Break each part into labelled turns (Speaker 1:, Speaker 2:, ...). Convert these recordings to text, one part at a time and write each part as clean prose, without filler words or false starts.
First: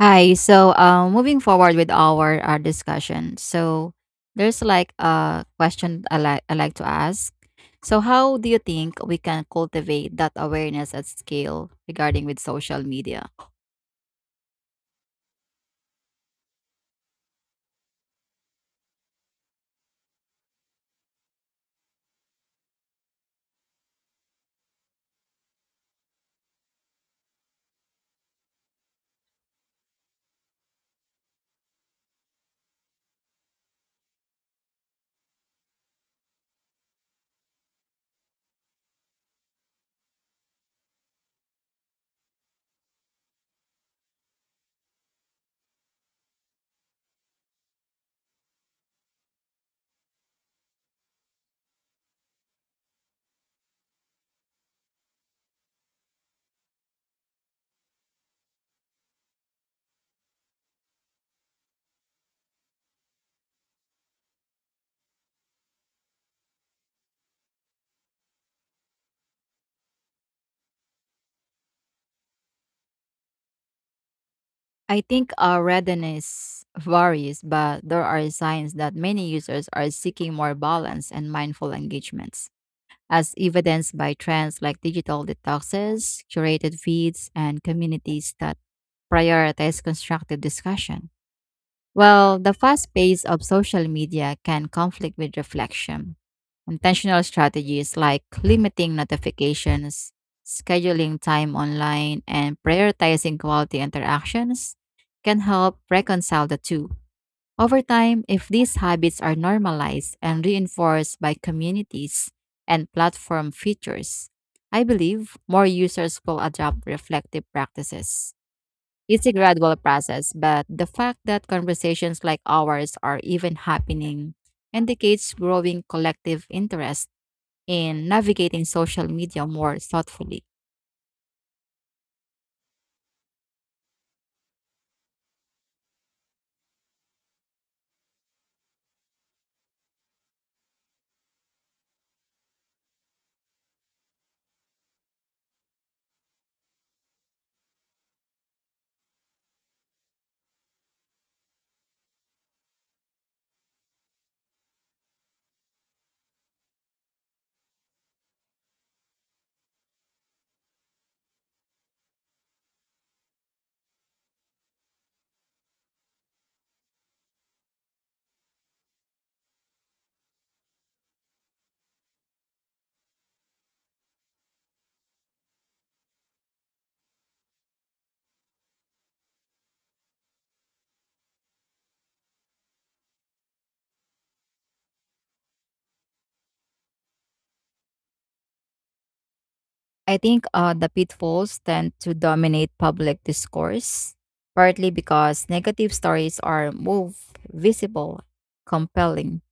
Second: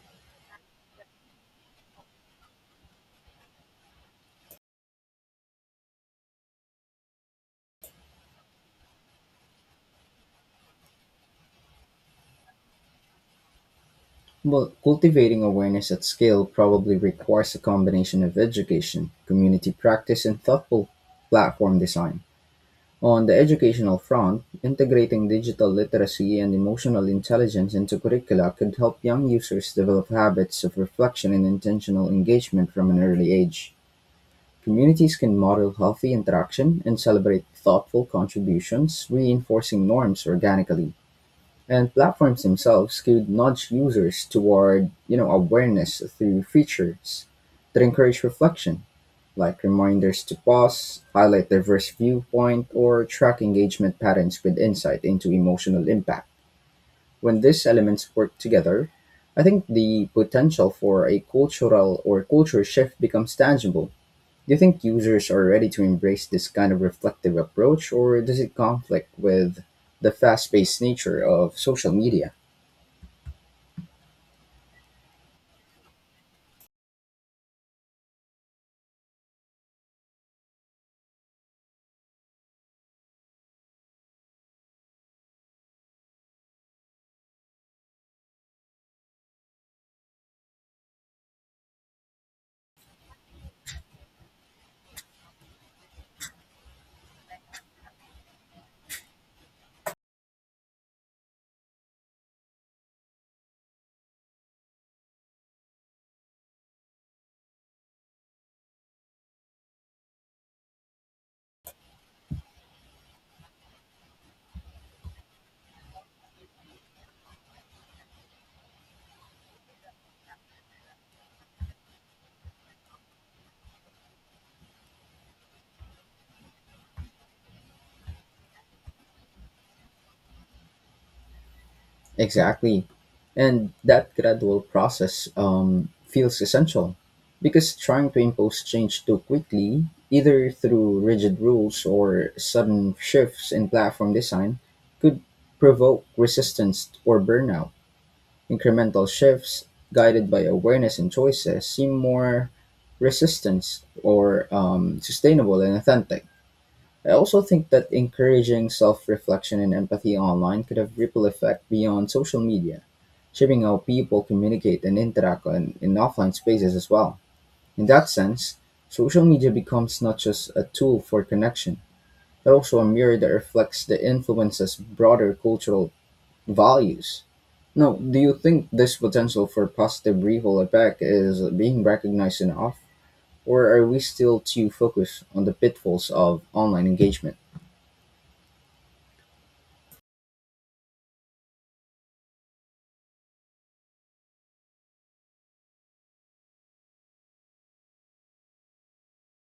Speaker 1: Hi. Moving forward with our discussion. So, there's like a question I like to ask. So, how do you think we can cultivate that awareness at scale regarding with social media?
Speaker 2: Well, cultivating awareness at scale probably requires a combination of education, community practice, and thoughtful platform design. On the educational front, integrating digital literacy and emotional intelligence into curricula could help young users develop habits of reflection and intentional engagement from an early age. Communities can model healthy interaction and celebrate thoughtful contributions, reinforcing norms organically. And platforms themselves could nudge users toward, you know, awareness through features that encourage reflection, like reminders to pause, highlight diverse viewpoint, or track engagement patterns with insight into emotional impact. When these elements work together, I think the potential for a cultural or culture shift becomes tangible. Do you think users are ready to embrace this kind of reflective approach, or does it conflict with the fast paced nature of social media?
Speaker 1: I think our readiness varies, but there are signs that many users are seeking more balance and mindful engagements, as evidenced by trends like digital detoxes, curated feeds, and communities that prioritize constructive discussion. Well, the fast pace of social media can conflict with reflection. Intentional strategies like limiting notifications, scheduling time online, and prioritizing quality interactions can help reconcile the two. Over time, if these habits are normalized and reinforced by communities and platform features, I believe more users will adopt reflective practices. It's a gradual process, but the fact that conversations like ours are even happening indicates growing collective interest in navigating social media more thoughtfully.
Speaker 2: Exactly. And that gradual process feels essential because trying to impose change too quickly, either through rigid rules or sudden shifts in platform design, could provoke resistance or burnout. Incremental shifts guided by awareness and choices seem more resistance or sustainable and authentic. I also think that encouraging self reflection and empathy online could have ripple effect beyond social media shaping how people communicate and interact in offline spaces as well. In that sense, social media becomes not just a tool for connection, but also a mirror that reflects the influences broader cultural values. Now, do you think this potential for positive ripple effect is being recognized enough, or are we still too focused on the pitfalls of online engagement?
Speaker 1: I think the pitfalls tend to dominate public discourse, partly because negative stories are more visible, compelling,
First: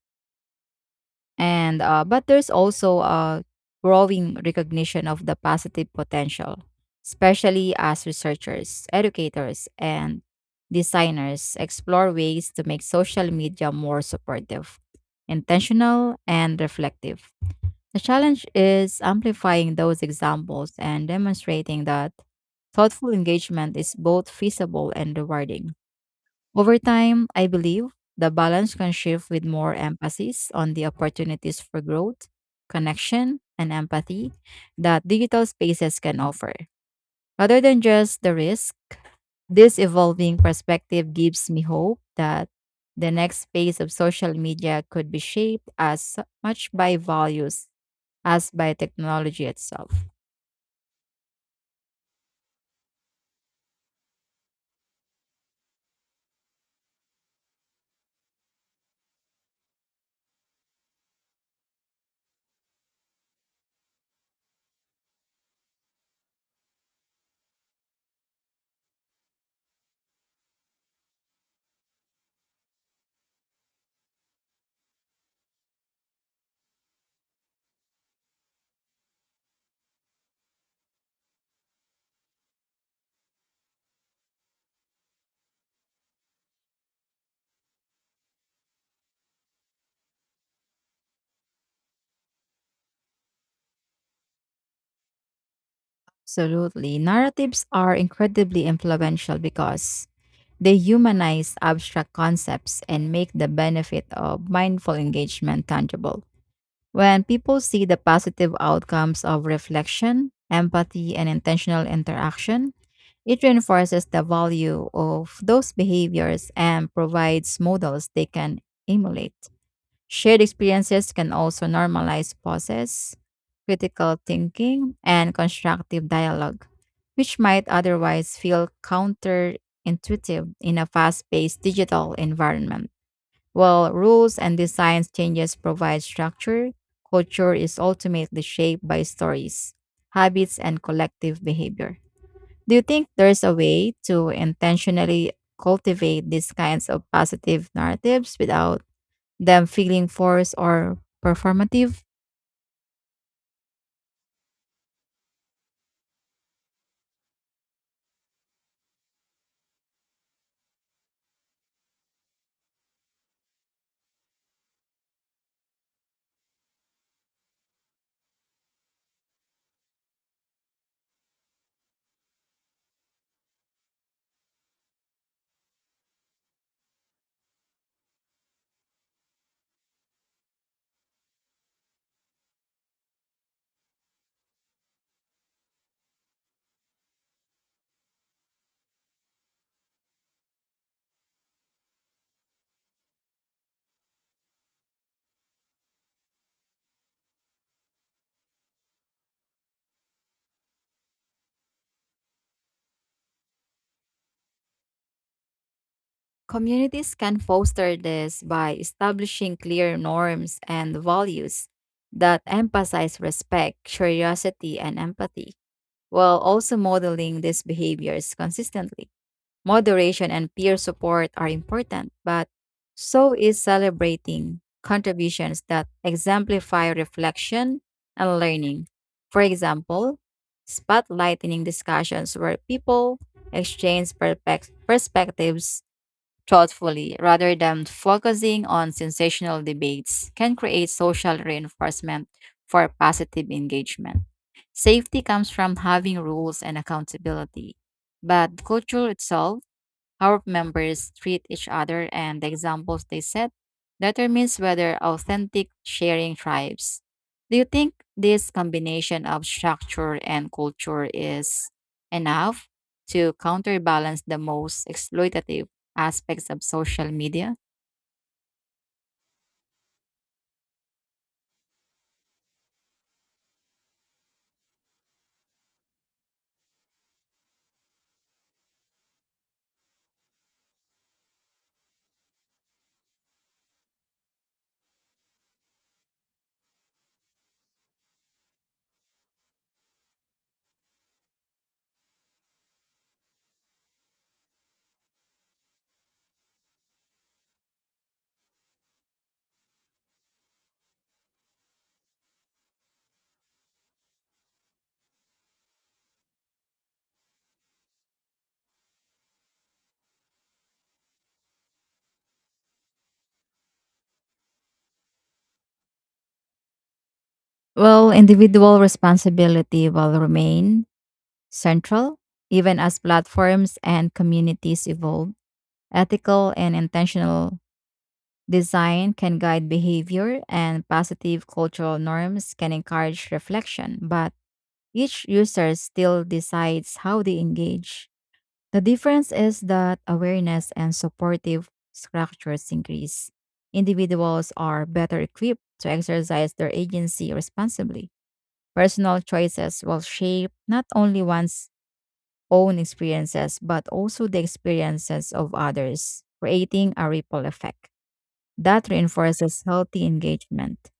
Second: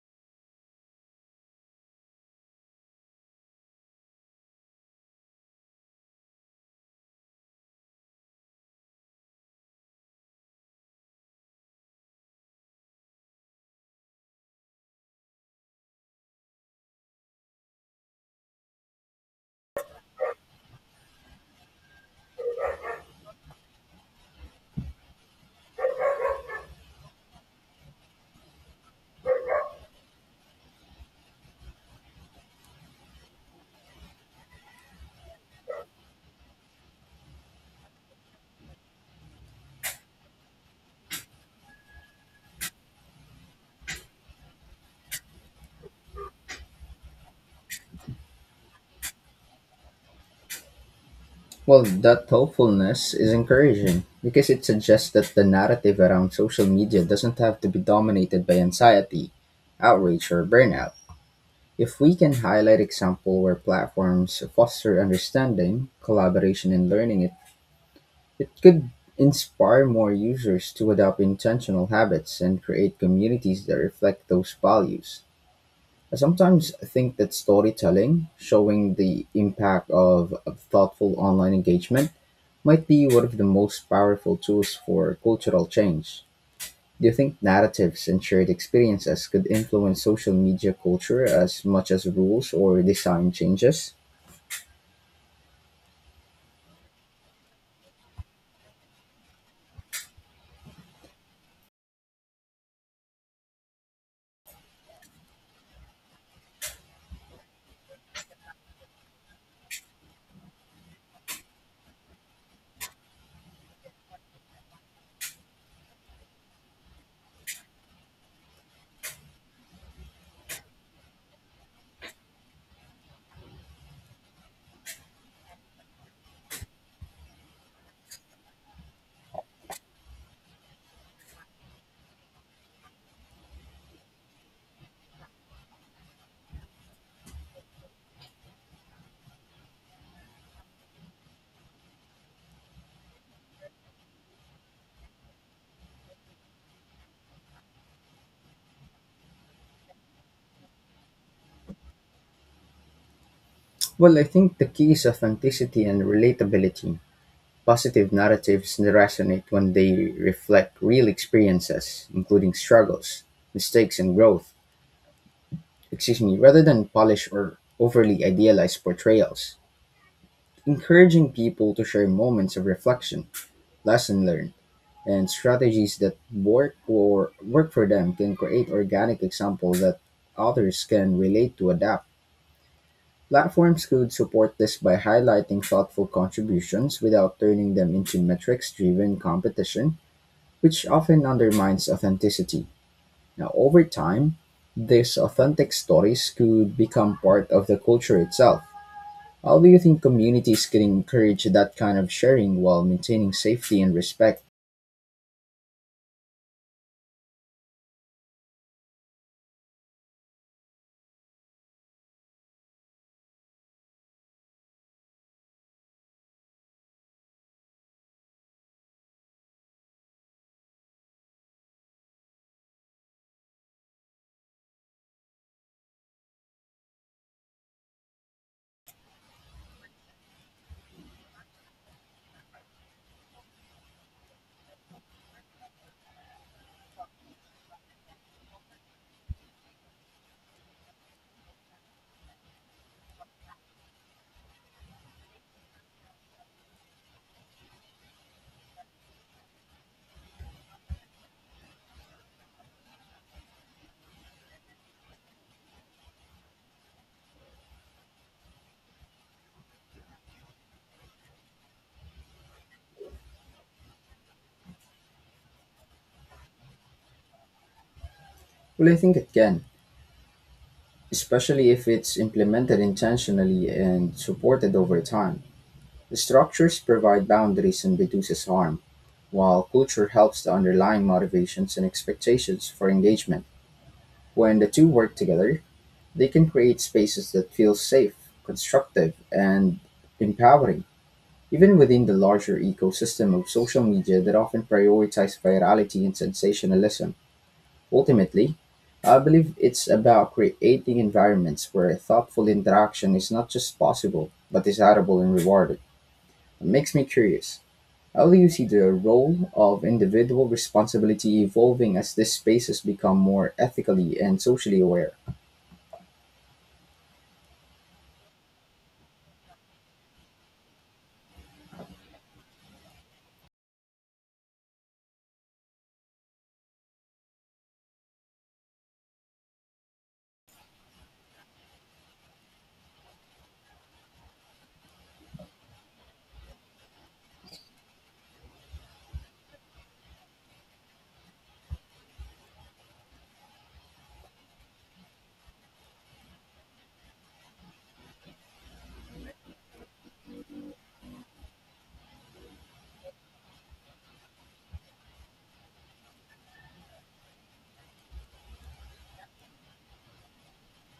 Speaker 1: and but there's also a growing recognition of the positive potential, especially as researchers, educators, and designers explore ways to make social media more supportive, intentional, and reflective. The challenge is amplifying those examples and demonstrating that thoughtful engagement is both feasible and rewarding. Over time, I believe the balance can shift with more emphasis on the opportunities for growth, connection, and empathy that digital spaces can offer, rather than just the risk. This evolving perspective gives me hope that the next phase of social media could be shaped as much by values as by technology itself.
Speaker 2: Well, that thoughtfulness is encouraging because it suggests that the narrative around social media doesn't have to be dominated by anxiety, outrage, or burnout. If we can highlight example where platforms foster understanding, collaboration, and learning, it could inspire more users to adopt intentional habits and create communities that reflect those values. I sometimes think that storytelling, showing the impact of thoughtful online engagement, might be one of the most powerful tools for cultural change. Do you think narratives and shared experiences could influence social media culture as much as rules or design changes?
Speaker 1: Absolutely. Narratives are incredibly influential because they humanize abstract concepts and make the benefit of mindful engagement tangible. When people see the positive outcomes of reflection, empathy, and intentional interaction, it reinforces the value of those behaviors and provides models they can emulate. Shared experiences can also normalize pauses, critical thinking, and constructive dialogue, which might otherwise feel counterintuitive in a fast paced digital environment. While rules and design changes provide structure, culture is ultimately shaped by stories, habits, and collective behavior. Do you think there's a way to intentionally cultivate these kinds of positive narratives without them feeling forced or performative?
Speaker 2: Well, I think the key is authenticity and relatability. Positive narratives resonate when they reflect real experiences, including struggles, mistakes, and growth. Excuse me, rather than polished or overly idealized portrayals. Encouraging people to share moments of reflection, lesson learned, and strategies that work for them can create organic examples that others can relate to adapt. Platforms could support this by highlighting thoughtful contributions without turning them into metrics driven competition, which often undermines authenticity. Now, over time, these authentic stories could become part of the culture itself. How do you think communities can encourage that kind of sharing while maintaining safety and respect?
Speaker 1: Communities can foster this by establishing clear norms and values that emphasize respect, curiosity, and empathy, while also modeling these behaviors consistently. Moderation and peer support are important, but so is celebrating contributions that exemplify reflection and learning. For example, spotlighting discussions where people exchange perspectives thoughtfully rather than focusing on sensational debates can create social reinforcement for positive engagement. Safety comes from having rules and accountability, but the culture itself, how members treat each other and the examples they set, determines whether authentic sharing thrives. Do you think this combination of structure and culture is enough to counterbalance the most exploitative aspects of social media?
Speaker 2: Well, I think it can, especially if it's implemented intentionally and supported over time. The structures provide boundaries and reduces harm, while culture helps the underlying motivations and expectations for engagement. When the two work together, they can create spaces that feel safe, constructive, and empowering. Even within the larger ecosystem of social media that often prioritize virality and sensationalism, ultimately, I believe it's about creating environments where thoughtful interaction is not just possible, but desirable and rewarded. It makes me curious. How do you see the role of individual responsibility evolving as these spaces become more ethically and socially aware?
Speaker 1: Well, individual responsibility will remain central even as platforms and communities evolve. Ethical and intentional design can guide behavior, and positive cultural norms can encourage reflection, but each user still decides how they engage. The difference is that awareness and supportive structures increase. Individuals are better equipped to exercise their agency responsibly. Personal choices will shape not only one's own experiences, but also the experiences of others, creating a ripple effect that reinforces healthy engagement.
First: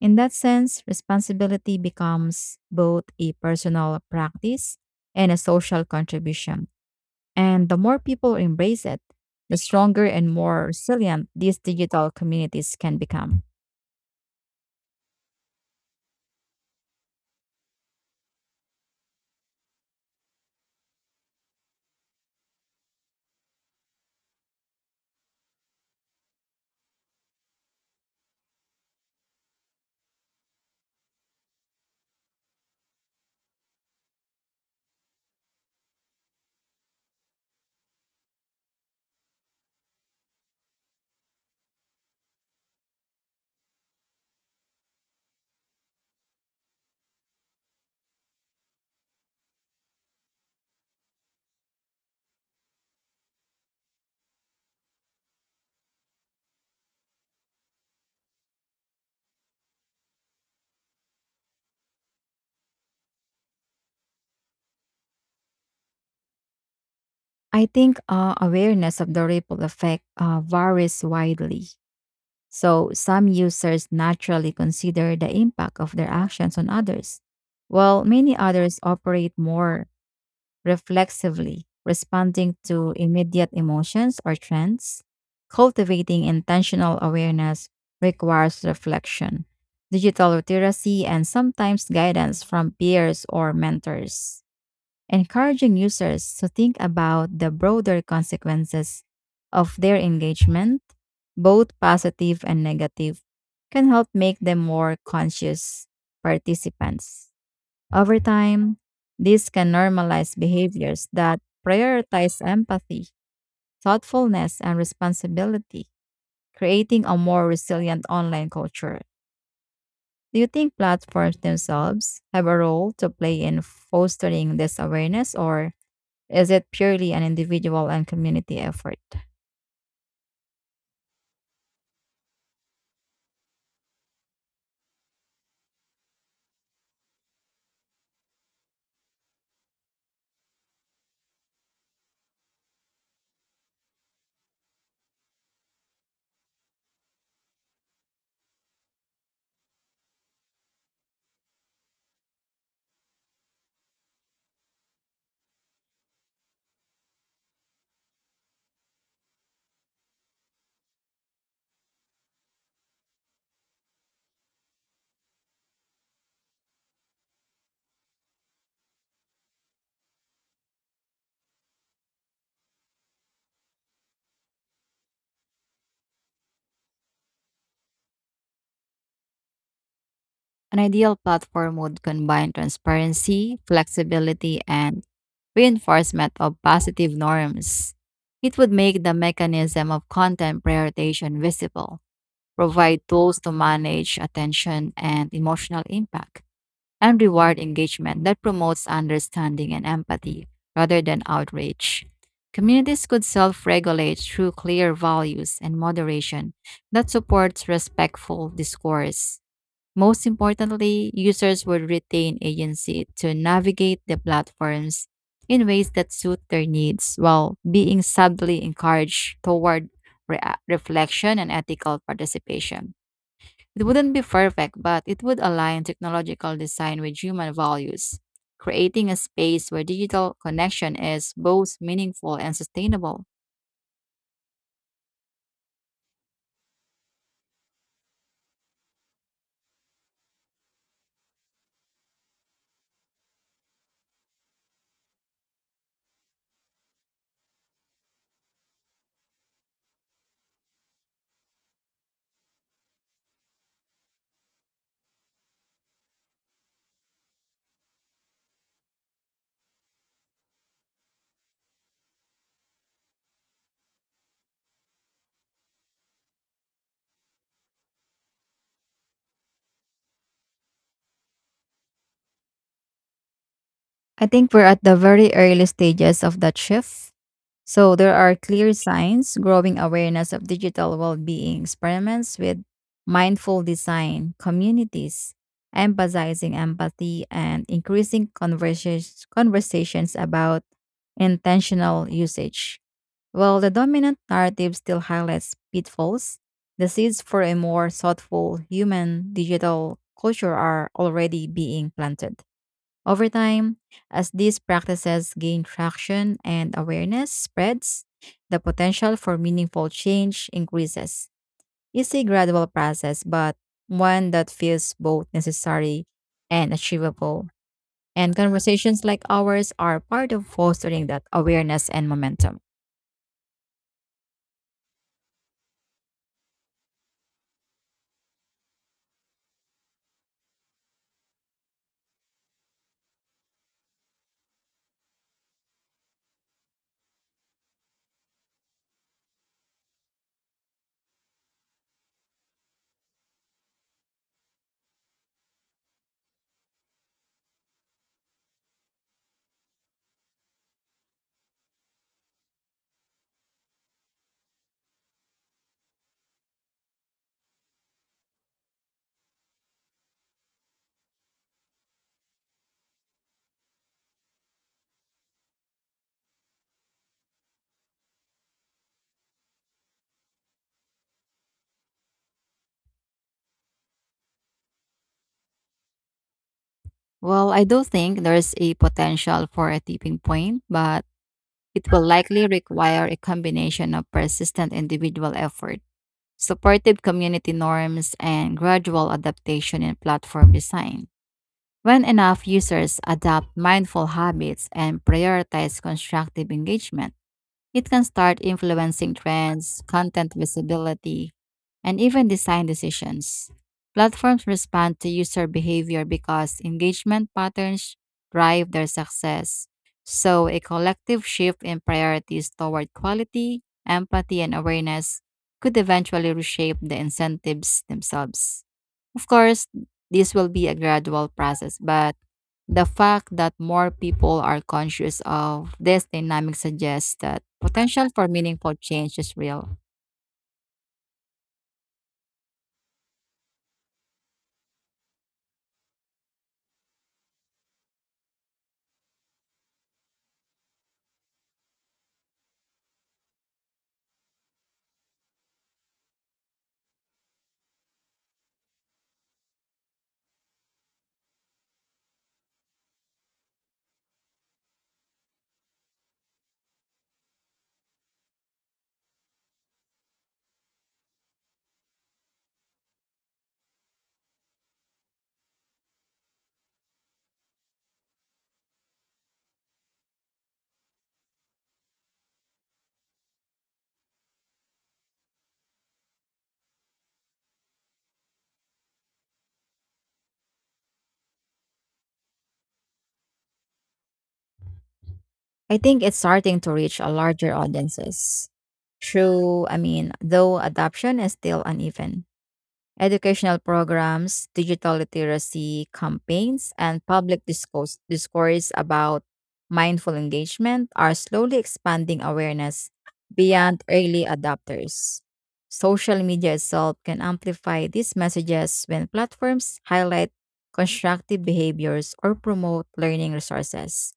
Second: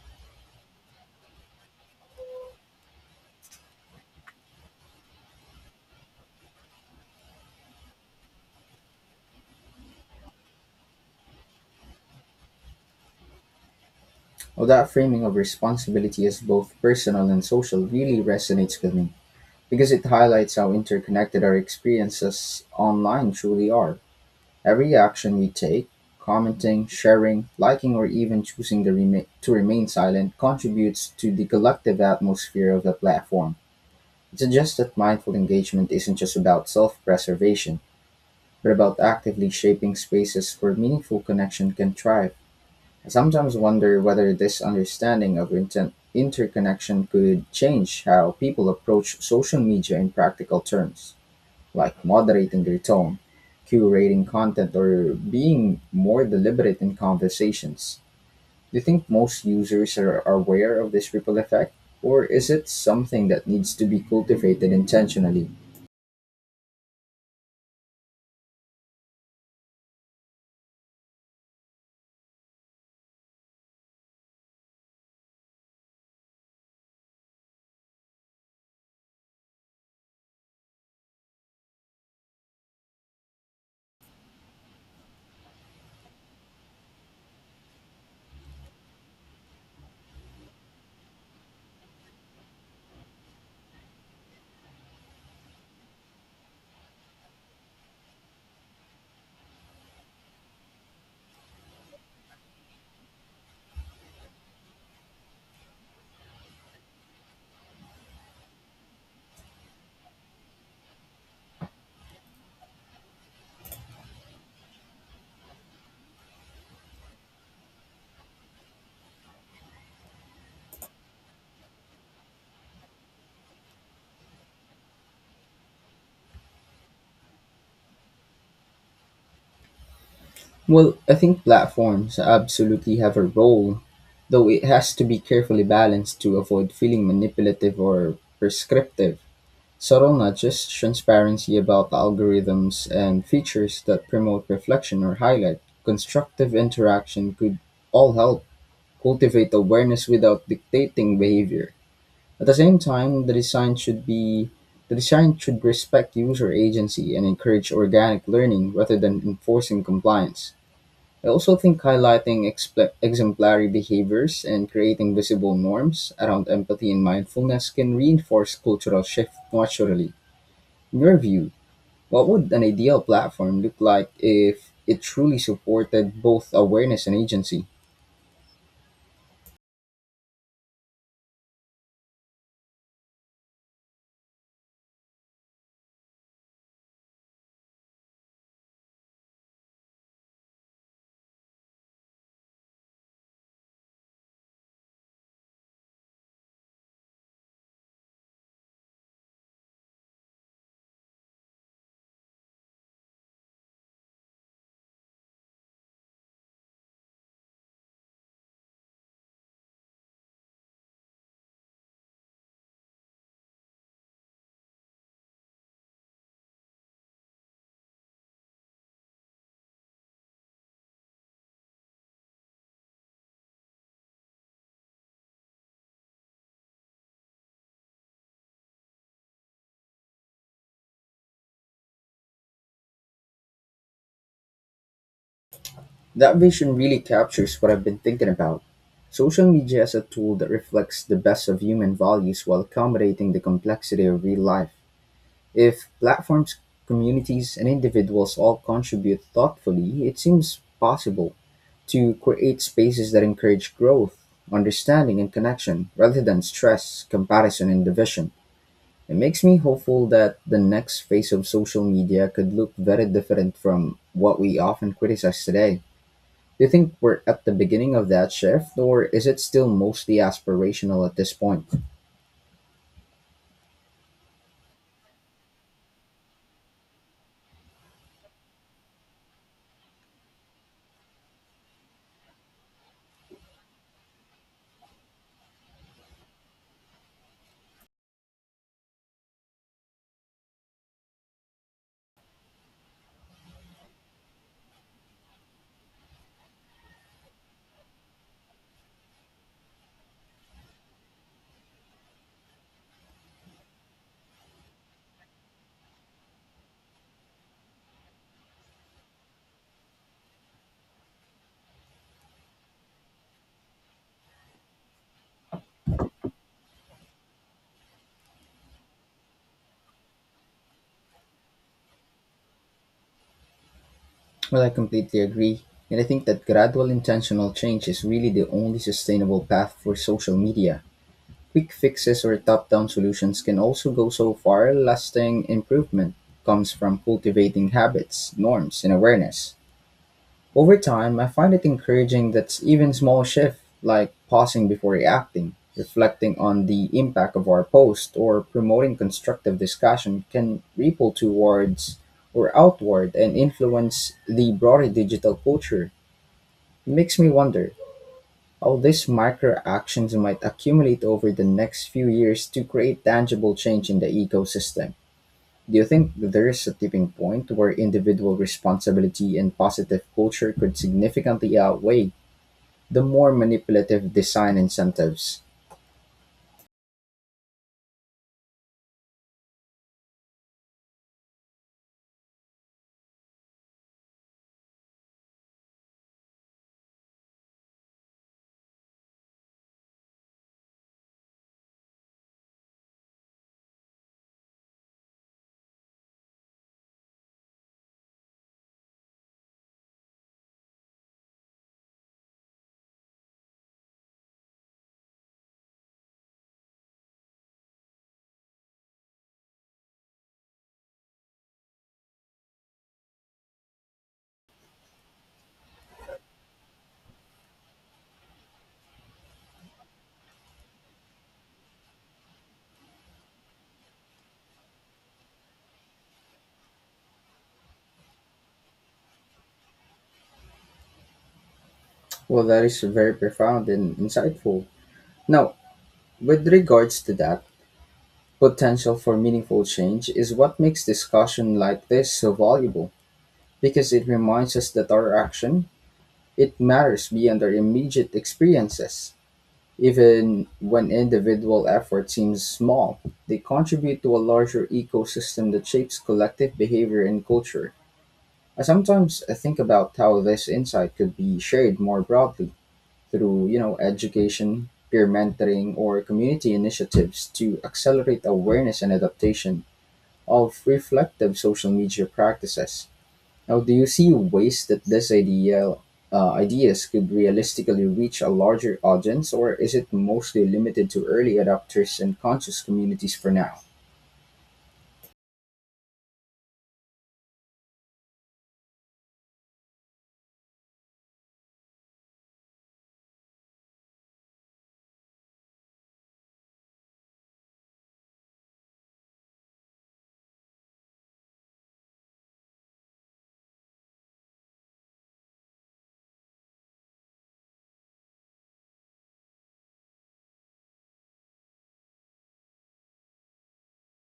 Speaker 1: In that sense, responsibility becomes both a personal practice and a social contribution. And the more people embrace it, the stronger and more resilient these digital communities can become.
Speaker 2: Well, that framing of responsibility as both personal and social really resonates with me because it highlights how interconnected our experiences online truly are. Every action you take commenting, sharing, liking or even choosing the to remain silent contributes to the collective atmosphere of the platform. It suggests that mindful engagement isn't just about self preservation, but about actively shaping spaces where meaningful connection can thrive. I sometimes wonder whether this understanding of interconnection could change how people approach social media in practical terms like moderating your tone, curating content, or being more deliberate in conversations. Do you think most users are aware of this ripple effect, or is it something that needs to be cultivated intentionally?
Speaker 1: I think awareness of the ripple effect varies widely. So, some users naturally consider the impact of their actions on others, while many others operate more reflexively, responding to immediate emotions or trends. Cultivating intentional awareness requires reflection, digital literacy, and sometimes guidance from peers or mentors. Encouraging users to think about the broader consequences of their engagement, both positive and negative, can help make them more conscious participants. Over time, this can normalize behaviors that prioritize empathy, thoughtfulness, and responsibility, creating a more resilient online culture. Do you think platforms themselves have a role to play in fostering this awareness, or is it purely an individual and community effort?
Speaker 2: Well, I think platforms absolutely have a role, though it has to be carefully balanced to avoid feeling manipulative or prescriptive. Subtle nudges, transparency about algorithms, and features that promote reflection or highlight constructive interaction could all help cultivate awareness without dictating behavior. At the same time, the design should respect user agency and encourage organic learning rather than enforcing compliance. I also think highlighting exemplary behaviors and creating visible norms around empathy and mindfulness can reinforce cultural shift naturally. In your view, what would an ideal platform look like if it truly supported both awareness and agency?
Speaker 1: An ideal platform would combine transparency, flexibility, and reinforcement of positive norms. It would make the mechanism of content prioritization visible, provide tools to manage attention and emotional impact, and reward engagement that promotes understanding and empathy rather than outrage. Communities could self regulate through clear values and moderation that supports respectful discourse. Most importantly, users will retain agency to navigate the platforms in ways that suit their needs while being subtly encouraged toward re- reflection and ethical participation. It wouldn't be perfect, but it would align technological design with human values, creating a space where digital connection is both meaningful and sustainable.
Speaker 2: That vision really captures what I've been thinking about. Social media as a tool that reflects the best of human values while accommodating the complexity of real life. If platforms, communities, and individuals all contribute thoughtfully, it seems possible to create spaces that encourage growth, understanding, and connection rather than stress, comparison, and division. It makes me hopeful that the next phase of social media could look very different from what we often criticize today. Do you think we're at the beginning of that shift, or is it still mostly aspirational at this point?
Speaker 1: I think we're at the very early stages of that shift. So there are clear signs: growing awareness of digital well-being, experiments with mindful design, communities emphasizing empathy, and increasing conversations about intentional usage. While the dominant narrative still highlights pitfalls, the seeds for a more thoughtful human digital culture are already being planted. Over time, as these practices gain traction and awareness spreads, the potential for meaningful change increases. It's a gradual process, but one that feels both necessary and achievable. And conversations like ours are part of fostering that awareness and momentum.
Speaker 2: Well, I completely agree. And I think that gradual intentional change is really the only sustainable path for social media. Quick fixes or top down solutions can also go so far, lasting improvement comes from cultivating habits, norms, and awareness. Over time, I find it encouraging that even small shifts, like pausing before reacting, reflecting on the impact of our post, or promoting constructive discussion, can ripple towards or outward and influence the broader digital culture. It makes me wonder how these micro actions might accumulate over the next few years to create tangible change in the ecosystem. Do you think there is a tipping point where individual responsibility and positive culture could significantly outweigh the more manipulative design incentives?
Speaker 1: Well, I do think there's a potential for a tipping point, but it will likely require a combination of persistent individual effort, supportive community norms, and gradual adaptation in platform design. When enough users adopt mindful habits and prioritize constructive engagement, it can start influencing trends, content visibility, and even design decisions. Platforms respond to user behavior because engagement patterns drive their success. So, a collective shift in priorities toward quality, empathy, and awareness could eventually reshape the incentives themselves. Of course, this will be a gradual process, but the fact that more people are conscious of this dynamic suggests that potential for meaningful change is real.
Speaker 2: Well, that is very profound and insightful. Now, with regards to that, potential for meaningful change is what makes discussion like this so valuable because it reminds us that our action it matters beyond our immediate experiences. Even when individual effort seems small, they contribute to a larger ecosystem that shapes collective behavior and culture. I sometimes think about how this insight could be shared more broadly through you know education, peer mentoring, or community initiatives to accelerate awareness and adaptation of reflective social media practices. Now, do you see ways that this idea ideas could realistically reach a larger audience, or is it mostly limited to early adopters and conscious communities for now?
Speaker 1: I think it's starting to reach a larger audiences. True, I mean, though adoption is still uneven. Educational programs, digital literacy campaigns, and public discourse about mindful engagement are slowly expanding awareness beyond early adopters. Social media itself can amplify these messages when platforms highlight constructive behaviors or promote learning resources.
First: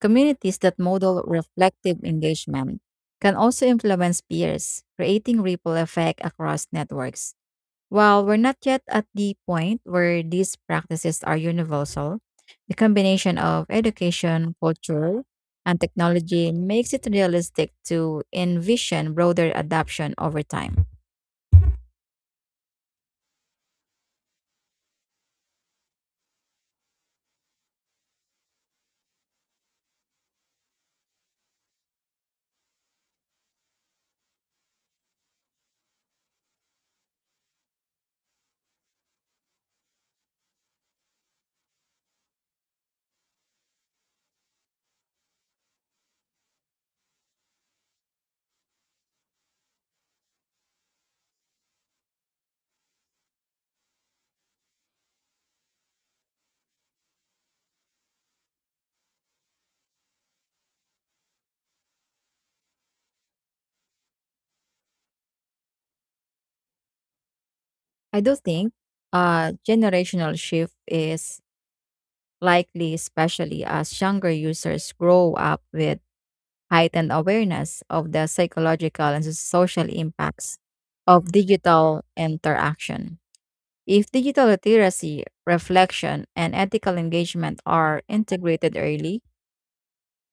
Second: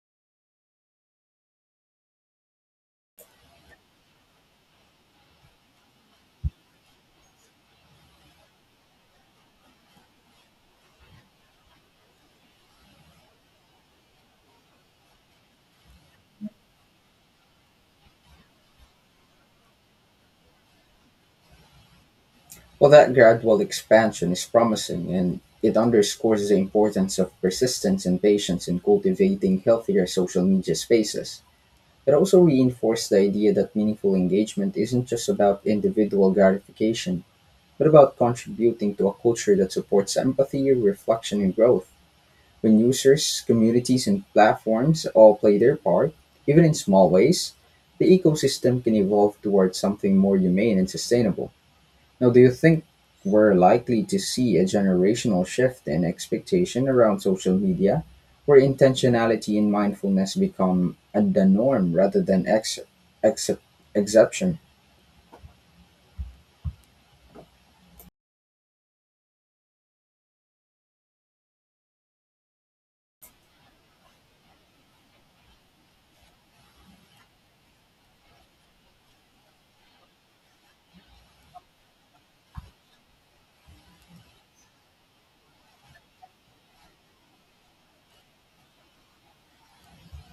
Speaker 1: Communities that model reflective engagement can also influence peers, creating ripple effect across networks. While we're not yet at the point where these practices are universal, the combination of education, culture, and technology makes it realistic to envision broader adoption over time.
Speaker 2: Well, that gradual expansion is promising and it underscores the importance of persistence and patience in cultivating healthier social media spaces. It also reinforced the idea that meaningful engagement isn't just about individual gratification, but about contributing to a culture that supports empathy, reflection, and growth. When users, communities, and platforms all play their part, even in small ways, the ecosystem can evolve towards something more humane and sustainable. Now, do you think we're likely to see a generational shift in expectation around social media, where intentionality and mindfulness become the norm rather than excep exception?
Speaker 1: I do think a generational shift is likely, especially as younger users grow up with heightened awareness of the psychological and social impacts of digital interaction. If digital literacy, reflection, and ethical engagement are integrated early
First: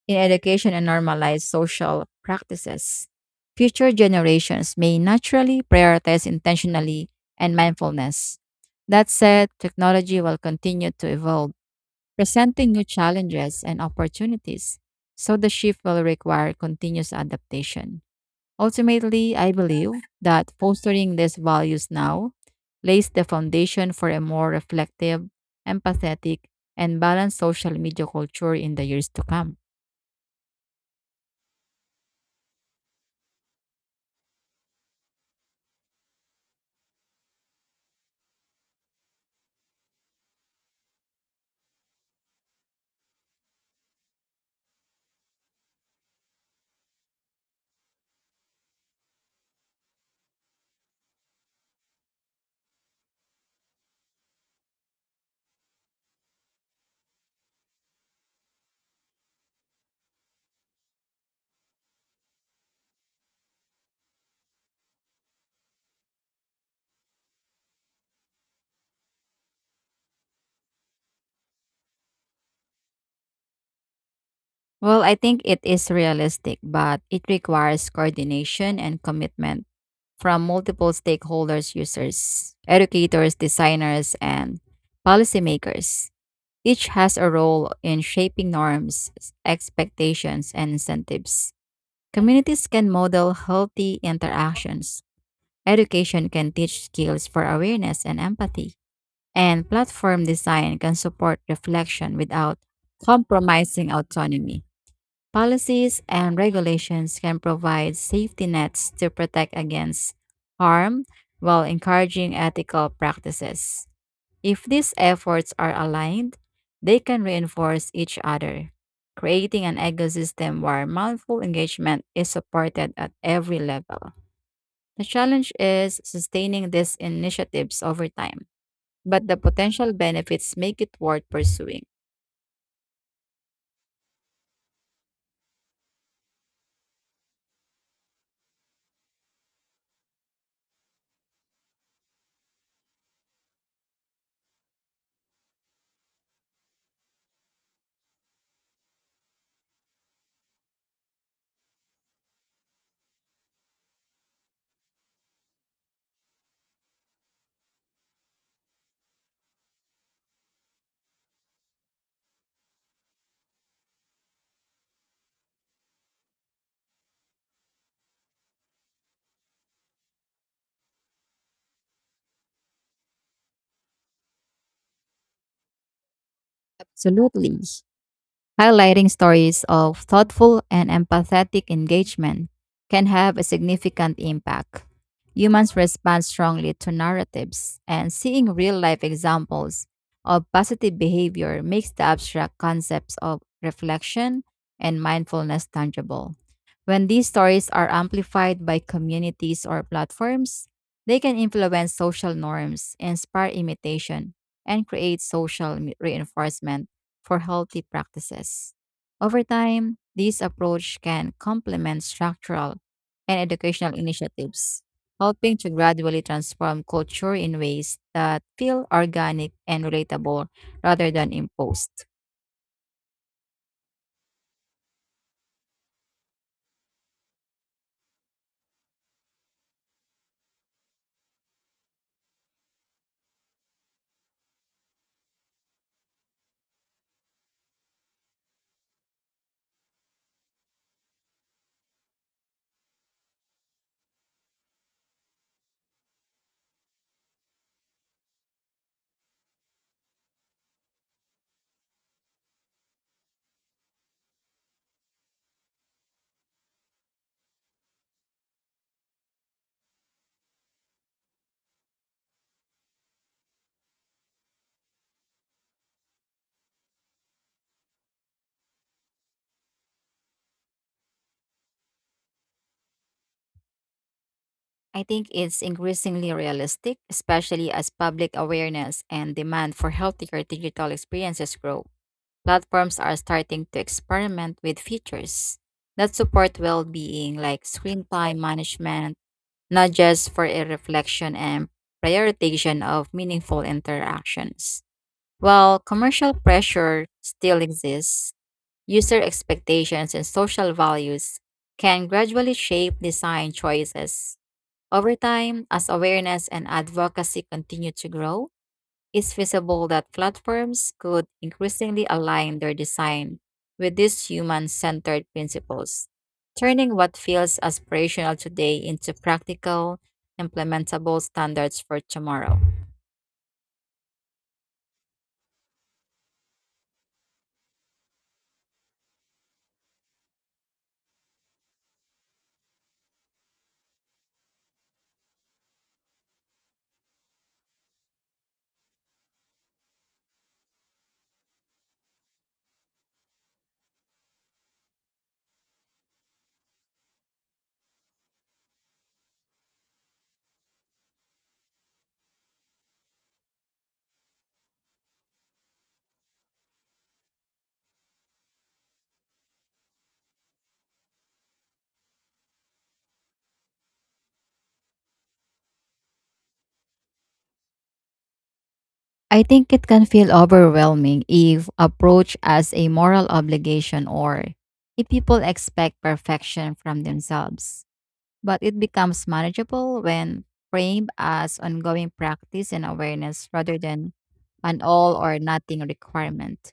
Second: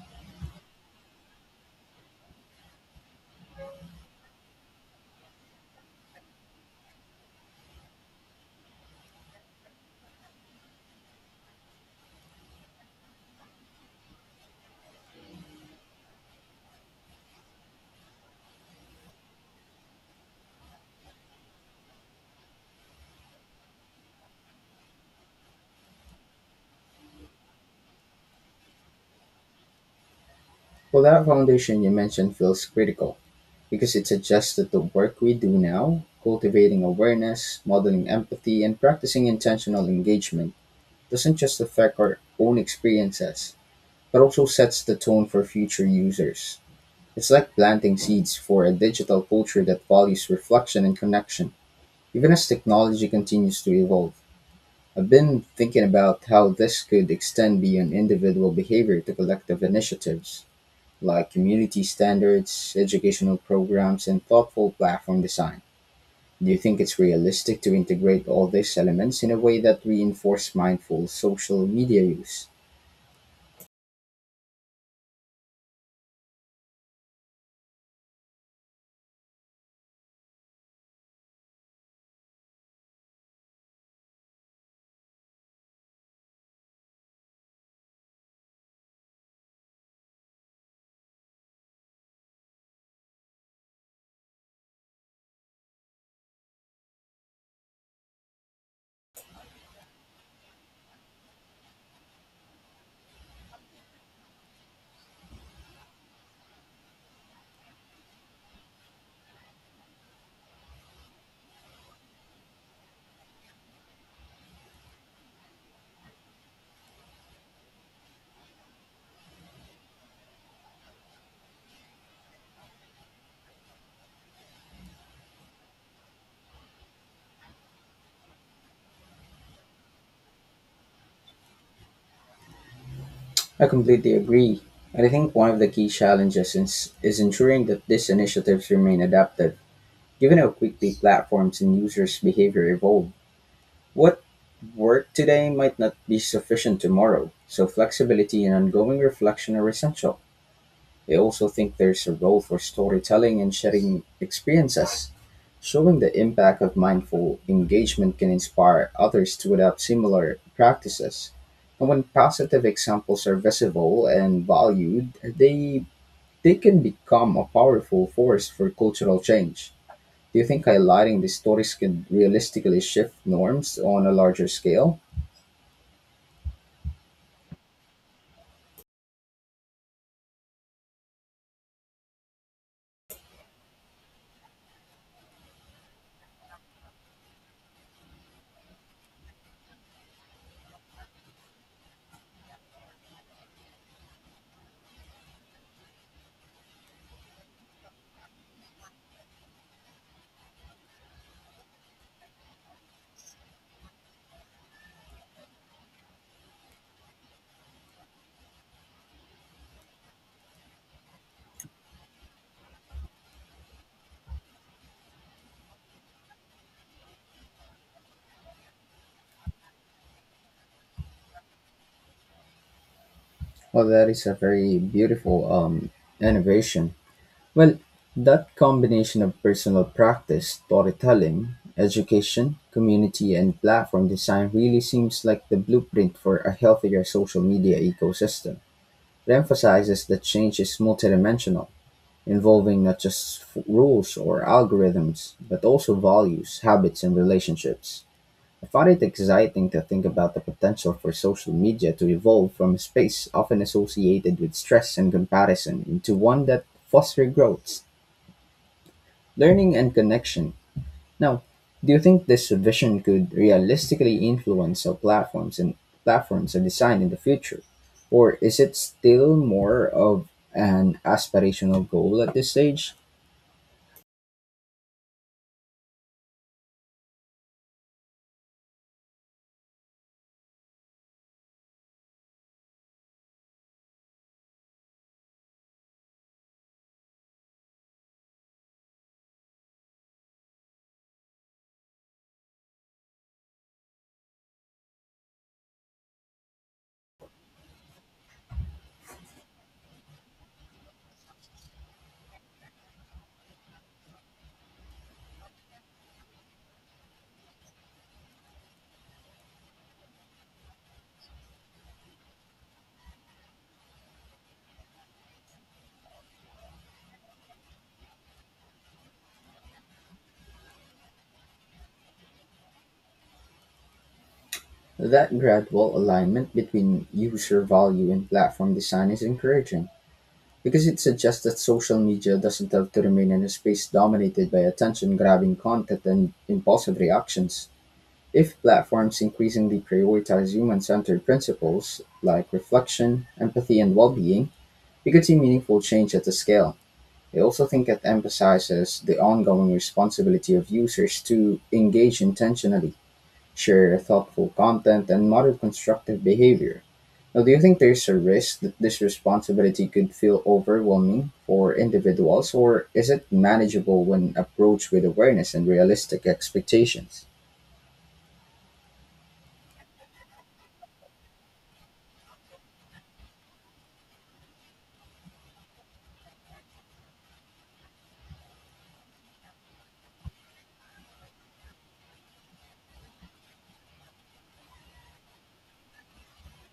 Speaker 1: in education and normalized social practices, future generations may naturally prioritize intentionally and mindfulness. That said, technology will continue to evolve, presenting new challenges and opportunities, so the shift will require continuous adaptation. Ultimately, I believe that fostering these values now lays the foundation for a more reflective, empathetic, and balanced social media culture in the years to come.
Speaker 2: Well, that foundation you mentioned feels critical because it suggests that the work we do now, cultivating awareness, modeling empathy, and practicing intentional engagement, doesn't just affect our own experiences, but also sets the tone for future users. It's like planting seeds for a digital culture that values reflection and connection, even as technology continues to evolve. I've been thinking about how this could extend beyond individual behavior to collective initiatives, like community standards, educational programs, and thoughtful platform design. Do you think it's realistic to integrate all these elements in a way that reinforce mindful social media use?
Speaker 1: Well, I think it is realistic, but it requires coordination and commitment from multiple stakeholders: users, educators, designers, and policymakers. Each has a role in shaping norms, expectations, and incentives. Communities can model healthy interactions. Education can teach skills for awareness and empathy. And platform design can support reflection without compromising autonomy. Policies and regulations can provide safety nets to protect against harm while encouraging ethical practices. If these efforts are aligned, they can reinforce each other, creating an ecosystem where mindful engagement is supported at every level. The challenge is sustaining these initiatives over time, but the potential benefits make it worth pursuing.
Speaker 2: I completely agree. And I think one of the key challenges is ensuring that these initiatives remain adaptive. Given how quickly platforms and users' behavior evolve, what worked today might not be sufficient tomorrow, so flexibility and ongoing reflection are essential. I also think there's a role for storytelling and sharing experiences. Showing the impact of mindful engagement can inspire others to adopt similar practices. And when positive examples are visible and valued, they can become a powerful force for cultural change. Do you think highlighting these stories could realistically shift norms on a larger scale?
Speaker 1: Absolutely. Highlighting stories of thoughtful and empathetic engagement can have a significant impact. Humans respond strongly to narratives, and seeing real life examples of positive behavior makes the abstract concepts of reflection and mindfulness tangible. When these stories are amplified by communities or platforms, they can influence social norms, inspire imitation, and create social reinforcement for healthy practices. Over time, this approach can complement structural and educational initiatives, helping to gradually transform culture in ways that feel organic and relatable rather than imposed.
Speaker 2: Well, that is a very beautiful innovation. Well, that combination of personal practice, storytelling, education, community, and platform design really seems like the blueprint for a healthier social media ecosystem. It emphasizes that change is multidimensional, involving not just rules or algorithms, but also values, habits, and relationships. I found it exciting to think about the potential for social media to evolve from a space often associated with stress and comparison into one that fosters growth, learning, and connection. Now, do you think this vision could realistically influence how platforms are designed in the future, or is it still more of an aspirational goal at this stage?
Speaker 1: I think it's increasingly realistic, especially as public awareness and demand for healthier digital experiences grow. Platforms are starting to experiment with features that support well being, like screen time management, not just for a reflection and prioritization of meaningful interactions. While commercial pressure still exists, user expectations and social values can gradually shape design choices. Over time, as awareness and advocacy continue to grow, it's feasible that platforms could increasingly align their design with these human centered principles, turning what feels aspirational today into practical, implementable standards for tomorrow.
Speaker 2: That gradual alignment between user value and platform design is encouraging, because it suggests that social media doesn't have to remain in a space dominated by attention-grabbing content and impulsive reactions. If platforms increasingly prioritize human-centered principles like reflection, empathy, and well-being, we could see meaningful change at the scale. I also think it emphasizes the ongoing responsibility of users to engage intentionally share thoughtful content, and model constructive behavior. Now, do you think there's a risk that this responsibility could feel overwhelming for individuals, or is it manageable when approached with awareness and realistic expectations?
Speaker 1: I think it can feel overwhelming if approached as a moral obligation or if people expect perfection from themselves, but it becomes manageable when framed as ongoing practice and awareness rather than an all or nothing requirement.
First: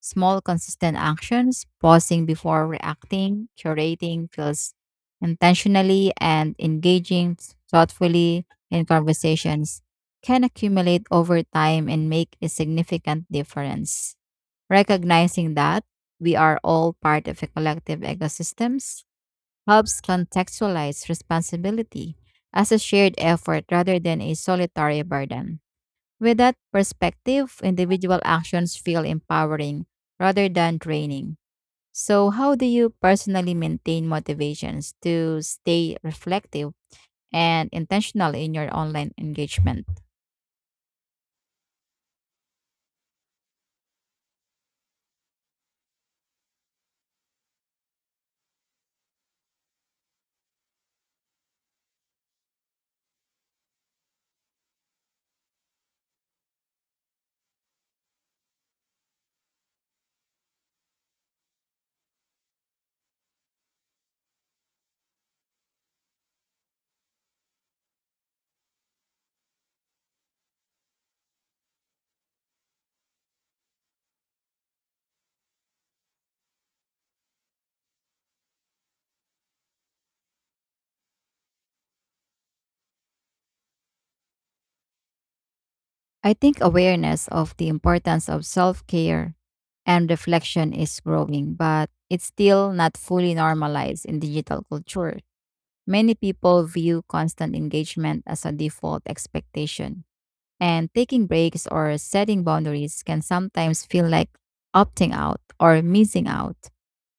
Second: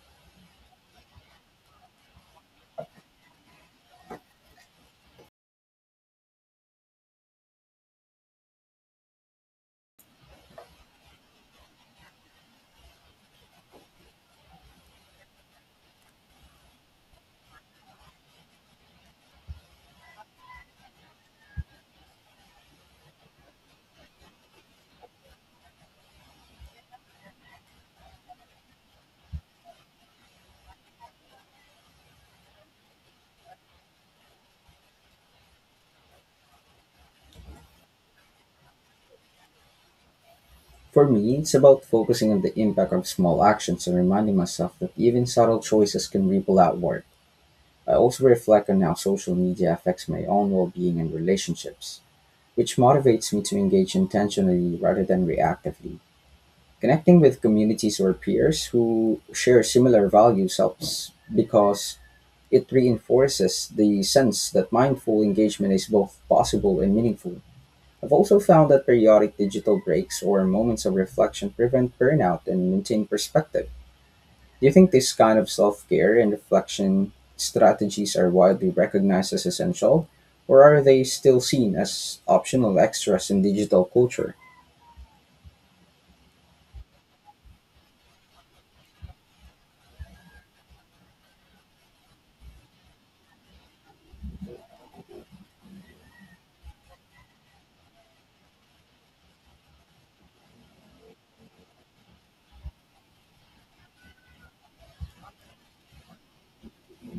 Speaker 1: Small, consistent actions, pausing before reacting, curating feels intentionally, and engaging thoughtfully in conversations, can accumulate over time and make a significant difference. Recognizing that we are all part of a collective ecosystems helps contextualize responsibility as a shared effort rather than a solitary burden. With that perspective, individual actions feel empowering rather than draining. So, how do you personally maintain motivations to stay reflective and intentional in your online engagement?
Speaker 2: For me, it's about focusing on the impact of small actions and reminding myself that even subtle choices can ripple outward. I also reflect on how social media affects my own well being and relationships, which motivates me to engage intentionally rather than reactively. Connecting with communities or peers who share similar values helps because it reinforces the sense that mindful engagement is both possible and meaningful. I've also found that periodic digital breaks or moments of reflection prevent burnout and maintain perspective. Do you think this kind of self care and reflection strategies are widely recognized as essential, or are they still seen as optional extras in digital culture?
Speaker 1: I think awareness of the importance of self care and reflection is growing, but it's still not fully normalized in digital culture. Many people view constant engagement as a default expectation, and taking breaks or setting boundaries can sometimes feel like opting out or missing out.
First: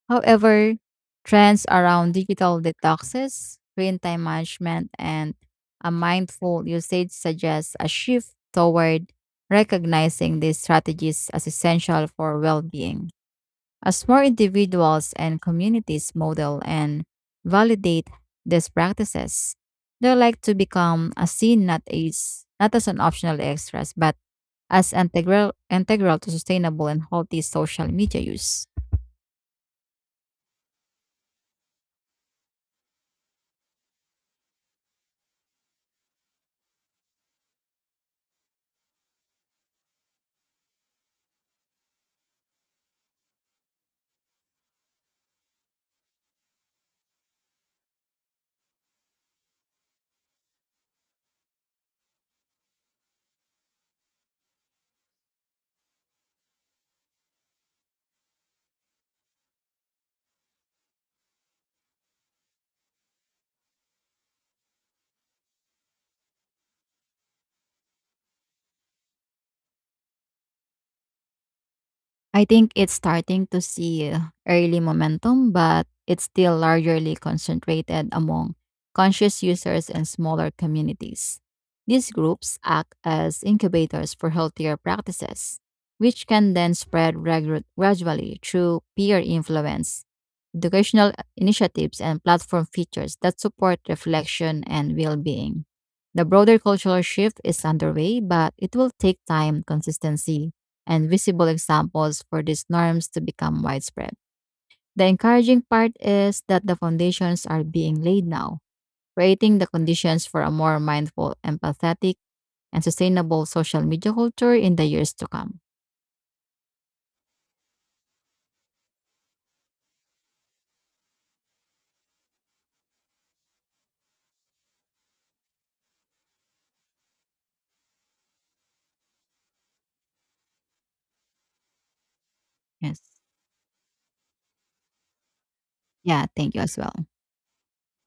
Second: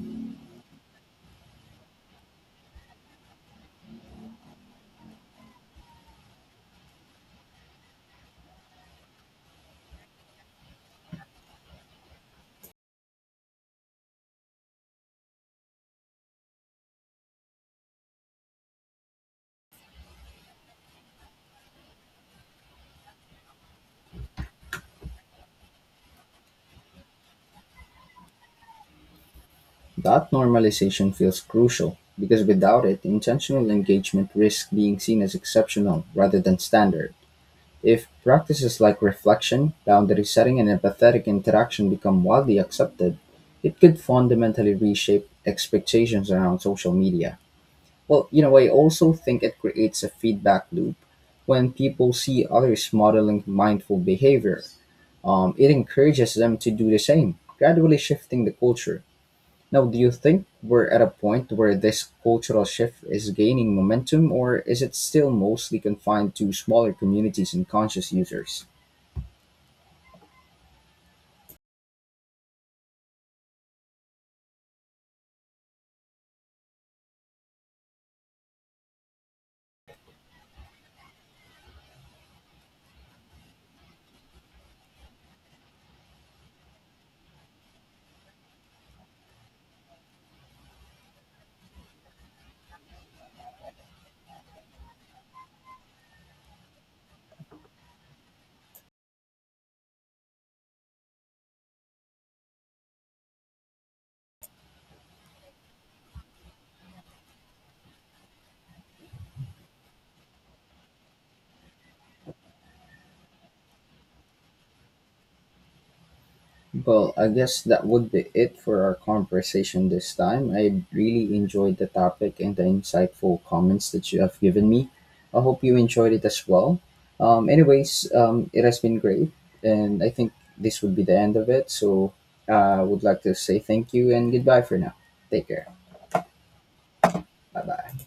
Speaker 1: However, trends around digital detoxes, screen time management, and a mindful usage suggest a shift toward recognizing these strategies as essential for well being. As more individuals and communities model and validate these practices, they're like to become a seen not as an optional extras, but as integral to sustainable and healthy social media use.
Speaker 2: That normalization feels crucial, because without it, intentional engagement risks being seen as exceptional rather than standard. If practices like reflection, boundary setting, and empathetic interaction become widely accepted, it could fundamentally reshape expectations around social media. Well, you know, I also think it creates a feedback loop when people see others modeling mindful behavior. It encourages them to do the same, gradually shifting the culture. Now, do you think we're at a point where this cultural shift is gaining momentum, or is it still mostly confined to smaller communities and conscious users?
Speaker 1: I think it's starting to see early momentum, but it's still largely concentrated among conscious users and smaller communities. These groups act as incubators for healthier practices, which can then spread gradually through peer influence, educational initiatives, and platform features that support reflection and well being. The broader cultural shift is underway, but it will take time, consistency, and visible examples for these norms to become widespread. The encouraging part is that the foundations are being laid now, creating the conditions for a more mindful, empathetic, and sustainable social media culture in the years to come.
Speaker 2: Well, I guess that would be it for our conversation this time. I really enjoyed the topic and the insightful comments that you have given me. I hope you enjoyed it as well. Anyways, it has been great, and I think this would be the end of it. So I
Speaker 1: Yes.
Speaker 2: would like to say thank you and goodbye for now. Take care.
Speaker 1: Yeah, thank you as well.
Speaker 2: Bye bye.